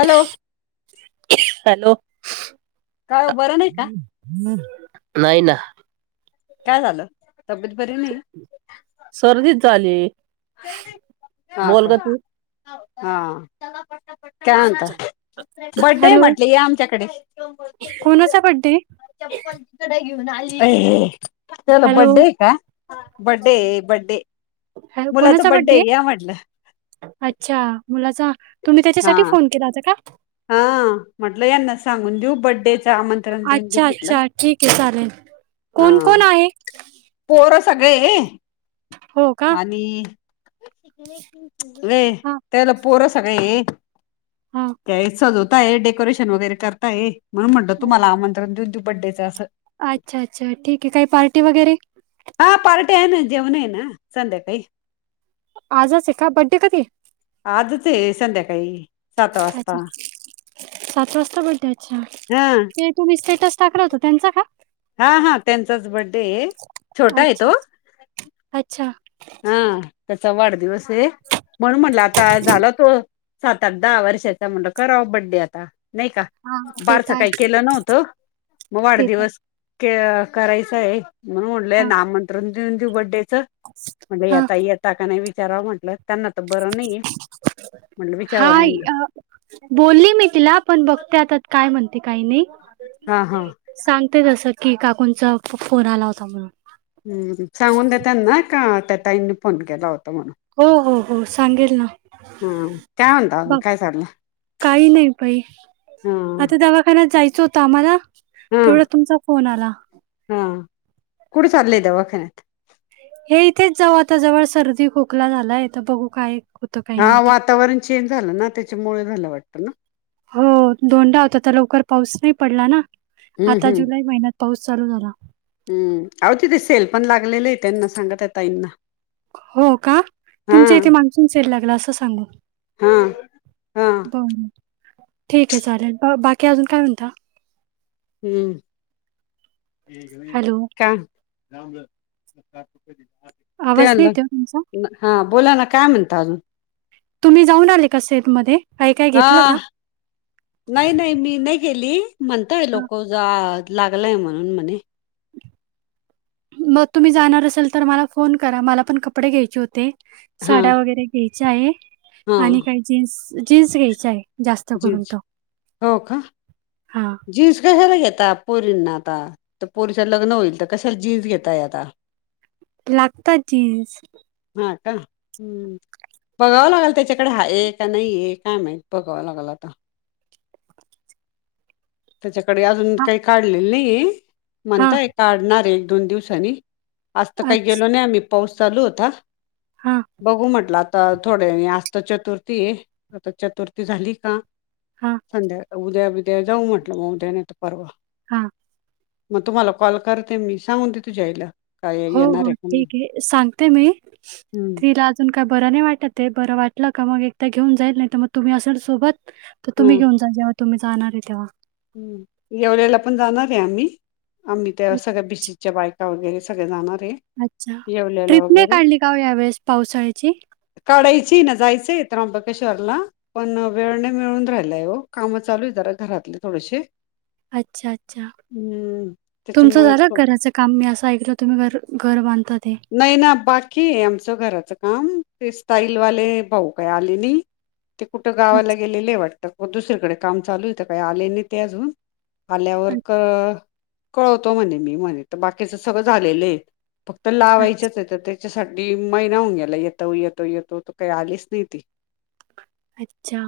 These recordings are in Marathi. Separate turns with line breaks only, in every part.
हॅलो
हॅलो
काय ओ बरं नाही का?
नाही ना
काय झालं? तब्येत बरी नाही
सर्दीच झाली.
हा
बोल
का
ग तू
हा काय म्हणता बड्डे
हॅलो
म्हटले या आमच्याकडे. चप्पल [unintelligible]
कोणाचा बड्डे
अ चल
हॅलो
बड्डे का बड्डे बड्डे
ह
मुलाचा
कोणाचा बड्डे
आहे, या म्हटलं
आहे? अच्छा मुलाचा तुम्ही
हा
त्याच्यासाठी फोन केला होता का?
हा म्हटलं यांना सांगून देऊ बड्डे आमंत्रण देन देऊ
अच्छा
म्हटलं
अच्छा ठीक आहे चालेल
हा
कोण कोण आहे
पोर - ये ये
हो का
आणि नाही
हा
त्याला पोर सगळे ये.
हा
ते सजवताय डेकोरेशन वगैरे करताय म्हणून म्हणतात तुम्हाला आमंत्रण देऊन दे बड्डेचं असं.
अच्छा, अच्छा ठीक आहे काही पार्टी वगैरे.
हा पार्टी आहे ना जेवण आहे ना संध्याकाळी.
आजच आहे का बड्डे कधी ये.
आजच आहे संध्याकाळी सात
अच्छा
वाजता.
सात वाजता बड्डे अच्छा
हा
ते तुम्ही स्टेटस टाकवता त्यांचा का
हा हा त्यांचाच बड्डे ये छोटा आहे
अच्छा
तो.
अच्छा
हा त्याचा वाढदिवस आहे म्हनून म्हणलं आता झाला तो. सात आठ दहा वर्षाचा म्हणल करावा बड्डे आता नाही का
हा ते तर
बारसं
आहे
काही केलं नव्हतं मग
ते तर आहे.
वाढदिवस. करायचंय म्हणून
हा
म्हणलंय आमंत्रण देऊन देऊ बर्डेचं. म्हणजे
हा
आता येता का नाही विचाराव म्हटलं. बर नाही
हा बोलली मी तिला पण बघते आता काय म्हणत? ते काही नाही
हा हा
सांगते तसं की काकूंचा फोन आला होता म्हणून.
हम् सांगून देताना का त्या ताईनी फोन केला होता. म्हण
हो हो हो सांगेल ना
हा, काय म्हणता?
बघ
काय चाल
काही नाही पाई आता दवाखान्यात जायचं आम्हाला
हा
तेवढा तुमचा फोन आला.
कुड चाले दवाखान्यात.
हे इथेच जवळ आता जवळ सर्दी खोकला झालाय. तर बघू काय? होतं काही
हा
नाही आता
वातावरण चेंज झालं ना त्याच्यामुळेळे झालं वाटत ना.
हो दोंनदा होताता लवकर. पाऊस नाही पडला ना
हम्म
आता
हम्म
जुलै महिन्यात पाऊस चालू झाला.
हम्म आओ तिथे सेल पण लागलेले आहे त्यांना सांगा त्या ताई ना.
हो का तुमच्या इथे मानसून सेल लागला असं सांगू.
हा हा
बर ठीक आहे, चालेल बाकी अजून काय म्हणता.
हम्
हॅलो
का
आवाज नाही
त्यांनला,
येत आहे हो तुमचा
हा बोला ना काय म्हणता अजून?
तुम्ही जाऊन आले का सेब मध्ये?
हा नाही नाही मी नाही गेली म्हणतय
हा.
लोक जा लागल आहे म्हणून म्हणे.
मग तुम्ही जाणार असेल तर मला फोन करा मला पण कपडे घ्यायचे होते.
हा
साड्या वगैरे घ्यायच्या आहे
हा
आणि काही जीन्स जीन्स घ्यायचे आहे. जास्त करून
जीन्स
तर
हो का
हां.
जीन्स कशाला घेता? आता पोरींना आता तर पोरीच्या लग्न होईल तर कशाला जीन्स घेताय आता.
लागतात जिन्स
ह का हम्म बघावं लागेल त्याच्याकडे हा आहे का नाही आहे काय मा बघाव लागेल आता त्याच्याकडे अजून
हां
काही काढलेलं नाही
हां
म्हणताय काढणार आहे. दोन दिवसनी आज तर काही
अच्छ
गेलो नाही आम्ही पाऊस चालू होता.
हां
बघू म्हटला. आता थोडे आस्त चतुर्थी आता चतुर्थी झाली का
हां
संध्या उद्या बिद्या जाऊ म्हटलं मग उद्याने तर परवा.
हां
मग तुम्हाला कॉल करते मी सांगून दे तुझ्यायला.
हो हो ठीक आहे सांगते मी तिला अजून काय बर नाही वाटत आहे. बर वाटलं का मग एकदा घेऊन जाईन नाहीतर तुम्ही असं सोबत तर तुम्ही
हम्म
घेऊन जा. तुम्ही जाणार आहे तेव्हा.
हम्म एवढ्याला पण जाणार आहे आम्ही, आम्ही त्या सगळ्या बीशी
अच्छा
च्या बायका वगैरे सगळे जाणार. आहे
अच्छा
येवल्याला
ट्रिप नाही
वगैरे
काढली का यावेेळेस पावसाळ्याची.
काढायची ना जायचंय त्रंबकेश्वरला. पण वेळ नाही मिळून राहिलाय काम चालू आहे जरा घरातली. थोडीशी
अच्छा अच्छा! तुमचं
त्याच्यामुळे
झालं
थो-
घराचं काम मी असं ऐकलं तुम्ही घ घर बांधताात हे,
नाही ना बाकी आहे आमचं घराचं काम ते स्टाईलवाले भाऊ काय आले नाही ते कुठं गावाला
अच्छ
गेलेले हे वाटतं, व दुसरीकडे काम चालू यत काही आले नाही ते अजून
अच्छा,
आल्यावर का कळवतो म्हणे मी म्हणे तर बाकीच सगळं झालेलं आहे, फक्त
अच्छा,
लावायचेच आहे तर ते त्याच्यासाठी महिना होऊन गेला येतो येतो येतो त काही आलीच नाही ती.
अच्छा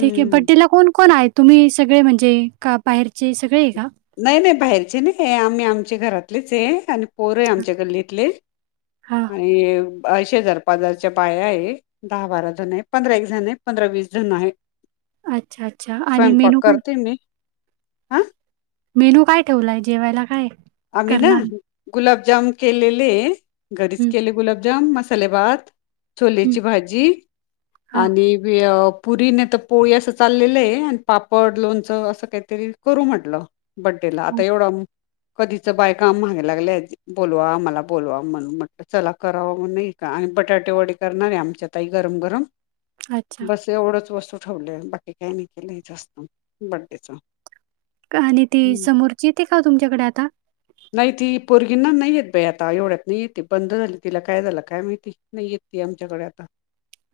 ठीक आहे बड्डेला कोण कोण आहे तुम्ही सगळे म्हणजे, का बाहेरचे सगळे आहे का?
नाही नाही बाहेरची नाही आम्ही आमच्या घरातलेच आहे आणि पोर आहे आमच्या गल्लीत ले
हां.
आणि शेजार पाजारच्या बाया आहे. दहा बारा जण आहे पंधरा एक जण आहे पंधरा वीस जण आहे.
अच्छा, अच्छा. आणि
स्वयंपाक
मेनू काय?
करते मी. हं
मेनू काय ठेवलाय जेवायला काय?
आम्ही ना
करणार?
गुलाबजाम केलेले घरीच
हं,
केले गुलाबजाम मस्त, मसाले भात
हं.
छोलेची भाजी
हां,
आणि ते पुरी नाहीतर पोळी असं चाललेलं आहे आणि पापड लोणचं असं काहीतरी करू म्हटलं, बड्डे ला
हं.
आता एवढा कधीच बायका आम महाग लागल्या बोलवा आम्हाला बोलवा म्हणून म्हट चला कराव म्हग नाही का. बटाटे वडे करणारे आमच्यातई गरम गरम.
अच्छा.
बस एवढच वस्तू ठेवले बाकी काही नाही केलंच असत बर्डेच,
आणि ती समोरची येते का तुमच्याकडे आता?
नाही ती. पोरगींना नाही येत बाई आता एवढ्यात नाही येते बंद झाली तिला काय झालं काय माहिती नाही येत ती आमच्याकडे आता.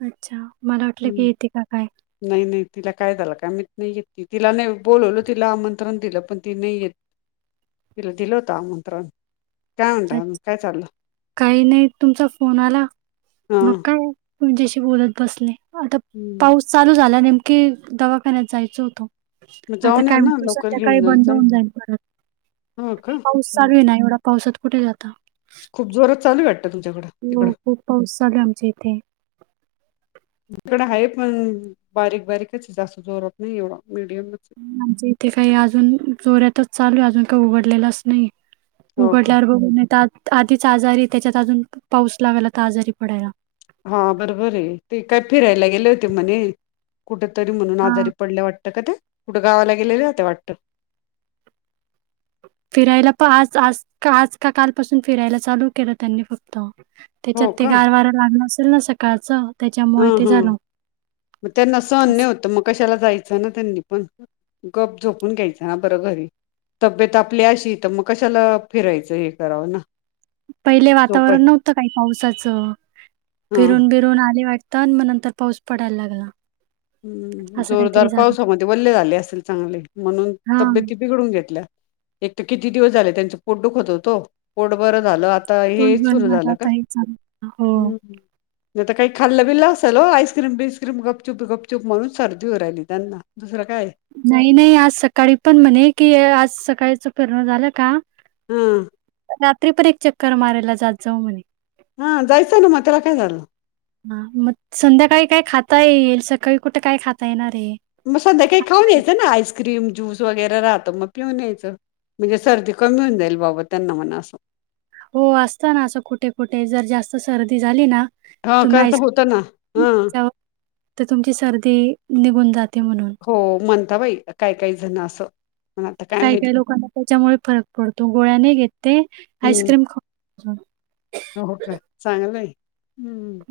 अच्छा. मला वाटलं की
ह
येते का काय?
नाही नाही तिला काय झालं का मीहित. नाही येत ती तिला नाही बोलवलं तिला आमंत्रण दिलं पण ती नाही येत. तिला दिलो होतं आमंत्रण. काय म्हणता मग काय चाललं
काही नाही तुमचा फोन आला
हा
मग काय तुच्याशी बोलत बसले आता
हम्म
पाऊस चालू झाला नेमकीे दवाखान्यात जायच होत.
मग
आता
जाऊन या
काय
ना
म्हणू
लवकर
संध्याकाळी
घेऊन
बंद
जायचं ना.
होऊन जाईल परत.
हो का
पाऊस
हं.
चालू नाही एवढा पावसात कुठे जाता.
खूप जोरात चालू आहे वाटतं तुमच्याकडं
हो
तिकडं हं.
खूप पाऊस चालू आहे आमच्या इथे.
इकड आहे पण बारीक बारीकच जास्त जोरत नाही एवढं,
आमच्या इथे काही अजून जोऱ्यातच चालू आहे. अजून काही उघडलेलंच नाही.
हो का
उघडल्यावर बघ नाहीेता आधीच आजारी त्याच्यात अजून पाऊस लावायला तर आजारी पडायला.
हा बरोबर आहे ते काय फिरायला गेले होते म्हणे कुठ तरी म्हणून
हां.
आजारी पडल्या वाट का ते कुठं गावाला गेलेले ते वाटत.
फिरायला प आज आज आज का कालपासून फिरायला चालू केलं त्यांनी फक्त. त्याच्यात
हो
ते
का
गार वारं लागलं असेल ना सकाळचं.
हा
त्याच्यामुळे ते
हा
झालं.
मग त्यांना सहन नाही होतं मग कशाला जायचं ना त्यांनी पण. गप झोपून घ्यायच हा बरं घरी. तब्येत आपली अशी तर मग कशाला फिरायचं हे करावं ना.
पहिले
झोपाय
वातावरण नव्हतं काय पावसाचं
हा
फिरून बिरून आले वाटतं. तर मग नंतर पाऊस पडायला लागला.
हम्म
असं
जोरदार
काहीतरी झालं.
पावसामध्ये वल्ले झाले असल चांगले म्हणून
हां.
तब्येती बिघडून घेतल्या. एक तर किती दिवस झाले त्यांचं पोट दुखत होत. पोट बर झालं आता आता हेच
दिवसभर
सुरू
माझं
झालं का?
आता हे चालू हो.
ह् नाही तर काही खाल्लं बिल्ल असेल हो आईस्क्रीमबिस क्रीम गपचूप गपचूप म्हणून सर्दी होऊ लागली त्यांना. काय
नाही नाही आज सकाळी पण म्हणे की आज सकाळचा फिरणं झालं का.
हम्म
रात्री पण एक चक्कर मारायला जात जाऊ म्हणे.
हा जायचंय ना मग त्याला काय झालं.
हा मग संध्याकाळी काय खाता येईल सकाळी कुठे काय खाता येणार. आहे?
मग संध्याकाळी काही खाऊन
आपलं
यायचं ना आईस्क्रीम ज्यूस वगैरे राहतं मग पिऊन यायचं. म्हणजे सर्दी कमी होऊन जाईल बाबा त्यांना म्हणा असं.
हो असत ना असं कुठे कुठे जर जास्त सर्दी झाली ना
हा
तुम्ही
करता
आईक
होतं ना हा
[unintelligible] तर तुमची सर्दी निघून जाते. म्हणून.
हो म्हणता बाई काय काय जण असं. पण आता काय
काही
माहित
काही लोकांना त्याच्यामुळे फरक पडतो गोळ्या नाही घेते
हम्म
आईस्क्रीम खाऊ
हो का चांगलं आहे हम्म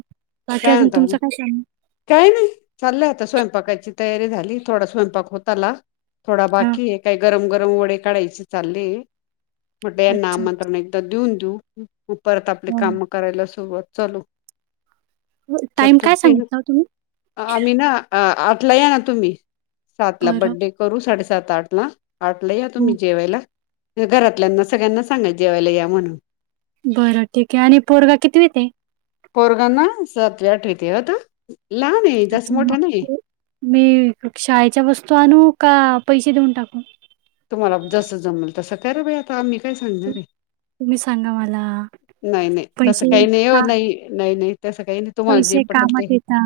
बाकी
काय
अजून
म्हणता
तुमचा काय चांल
काही नाही चाललंय आता स्वयंपाकाची तयारी झाली थोडा स्वयंपाक होताला. थोडा
हा
बाकी आहे काही गरम गरम वडे काढायचे चालले. म्हणटलं यांना
अच्छा
आमंत्रण एकदा देऊन घेऊ, मग परत आपली काम करायला सुरुवात. करू
टाइम काय सांगच
आम्ही ना आठला या ना तुम्ही. सातला
बरं
बर्थडे करून साडेसातला सात आठ ला आठला या
हं,
तुम्ही जेवायला. घरातल्यांना सगळ्यांना सांगा जेवायला या म्हणून.
बरं ठीक आहे आणि पोरगा कितवीतय.
पोरगांना सातवी आठवीती होता.
अच्छा मग मी शाळेच्या वस्तू आणू का? पैसे देऊन टाकू.
तुम्हाला जस जमेल तसं करा बाई आता आम्ही- काय सांगणार आहे.
तुम्ही सांगा मला-
नाही नाही. तसं
पैसे
काही हो,
का
नाही नाही नाही नाही. तसं काही तुम्हाला जे
पैसे
पटेल ते
कामात येता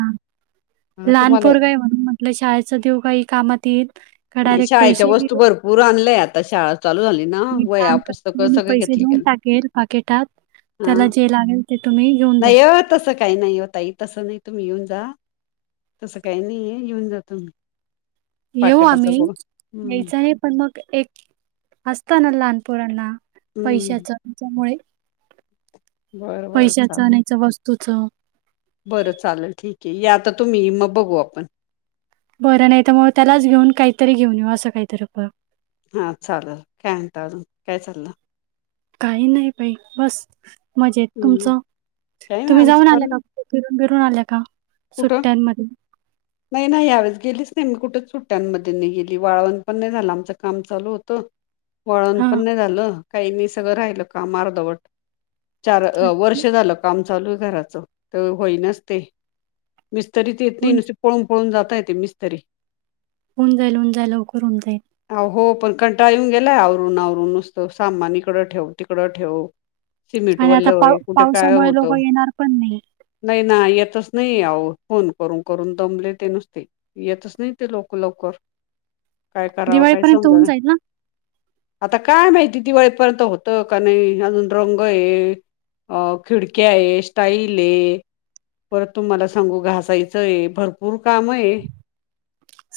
-
हां,
लहान
तुम्हाला
पोरग आहे म्हणून म्हटलं शाळेच देऊ काही कामात येईल.
पूर आणलंय. आता शाळा चालू झाली ना
मी
वह्या
काम
पुस्तकं
करते मी
सगळे
पैसे
घेतले
देऊन
गेल.
टाकेल पाकिटात
हा.
त्याला जे लागेल ते तुम्ही घेऊन द्या
नाही हो, तस काही नाही हो ताई तसं नाही. तुम्हीयेऊन जा. तसं काही नाहीये. येऊन जा तुम्ही.
येऊ
पाकिटाचं
आम्ही.
बघून हं,
यायचं आहे पण एक - असत ना लहानपोरांना,
हं.
पैशाचं त्याच्यामुळे -
बरं, बरं
पैशाचं
चालेल.
आणि ह्याच वस्तूचं-
बरं चालेल ठीक आहे. या आता तुम्ही मग बघू आपण.
बरं नाही तर, मग त्यालाच घेऊन काहीतरी घेऊन येऊ असं काहीतरी करू.
हा चालल. काय म्हणता अजून? काय चाललं?
काही नाही बाई बस. मजेत.
हं.
तुमचं?
काही नाही
तुम्ही
आमचं
जाऊन आल्या
चाललं.
का? कुट फिरून बिरून आल्या का?
कुठं?
सुट्ट्यांमध्ये.
नाही नाही यावेळेस गेलीच नाही मी कुठेच सुट्ट्यांमध्ये नाही गेली वाळवण पण नाही झालं आमचं काम चालू होतं- वाळवण
हा
पण नाही झालं. काही नाही सगळं राहिल काम अर्धवट. चार- वर्ष झालं काम चालू आहे घराच. तर होईनाच ते. मिस्त्रीच येत नाही
होऊन
नुसते पळून पळून जाता येत ते मिस्तरी.
होऊन जाईल. होऊन जाईल. लवकर होऊन जाईल.
हो पण कंटाळा येऊन गेलाय आवरुन आवरून नुसतं. सामान इकडं ठेव तिकडं ठेव. सिमेंट
आणि आता
ओलं
पाव
व्हयं कुठे काय
पावसामुळे लोक
होतं.
येणार पण नाही
नाही ना येतच- नाही आहो, फोन करून करून दमलेयं ते नुसते येतच नाही ते लोक लवकर. काय करावं काय
दिवाळीपर्यंत होऊन
समजना.
जाईल ना
आता काय माहित? दिवाळीपर्यंत होत का नाही? अजून रंग आहे. अ खिडक्या आहे स्टाईल आहे. परत तुमाला सांगू घासायचंय भरपूर काम आहे.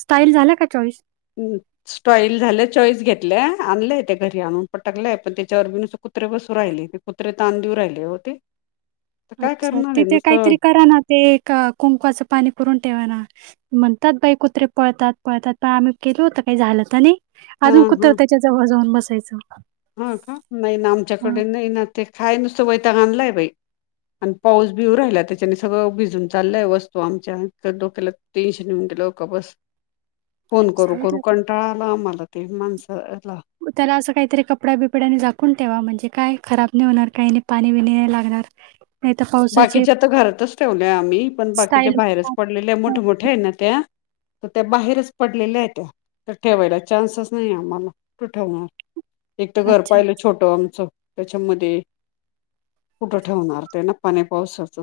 स्टाईल झाला का चॉईस?
हं स्टाईल झालं चॉईस घेतल्या. आणलंय ते घरी आणून पटकलंय पण त्याच्यावर - कुत्रे बसू राहिले ते कुत्रे ताण देऊ राहिले हो ते. तर काय
अच्छा.
करणार आहे
तिथे
नुसतं
काहीतरी करा ना. ते एक कुंकुवाचं पाणी करून ठेवा ना. म्हणतात बाई कुत्रे पळतात पळतात. पण आम्ही केल होत पण काही झालं तर नाही.
हा
अजून कुत्र
हा
त्याच्या जवळ जाऊन बसायचं.
हा का? नाही ना,
हां.
आमच्याकडे नाही ना ते काय नुसतं वैताग आणलायं बाई. आणि पाऊस बी येवू राहिला त्याच्याने सगळं भिजून चाललंय वस्तू आमच्या डोक्याला टेन्शन येवून- [unintelligible] बस फोन करू
जाऊ दे
करू
आता.
कंटाळा आला आम्हाला ते माणसं-
त्याला असं काहीतरी कपडा बिप- ड्याने झाकून ठेवा. म्हणजे कायं? खराब नाही होणार काही, पाणी बिणी नाही लागणार. नाही तर पावसाचे
बाकीच्या तरं घरातच ठेवल्याय आम्ही. पण बाकीच्या
स्टाईल
बाहेरच पडलेल्याये मोठमोठ्या आहेत ना त्या. तर त्या बाहेरच पडलेल्या आहेत. त्या तर ठेवायला चान्सच नाहीए आम्हाला. कुठं ठेवणार? एक तर घर
अच्छा,
पाहिलं छोटं आमचं त्याच्यामध्ये -कुठं ठेवणार ते ना? पाण्या पावसाच.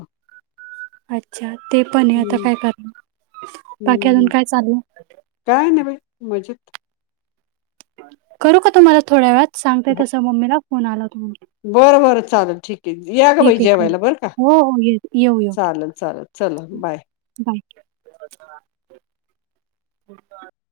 अच्छा. ते पण आहे आता काय करणार? बाकी अजून
हम्म
काय चालू?
काय नाही बाई मजेत.
करू का तुम्हाला थोड्या वेळात? सांगते
हो
तस मम्मीला फोन आला होता म्हणून.
बरं बरं चालेल ठीक आहे. या गं
ठीक
बाई
आहे कर.
जेवायला बरं का.
हो, हो. ये येऊ, येऊ.
चालेलं चालेलं चलं. बाय.
बाय.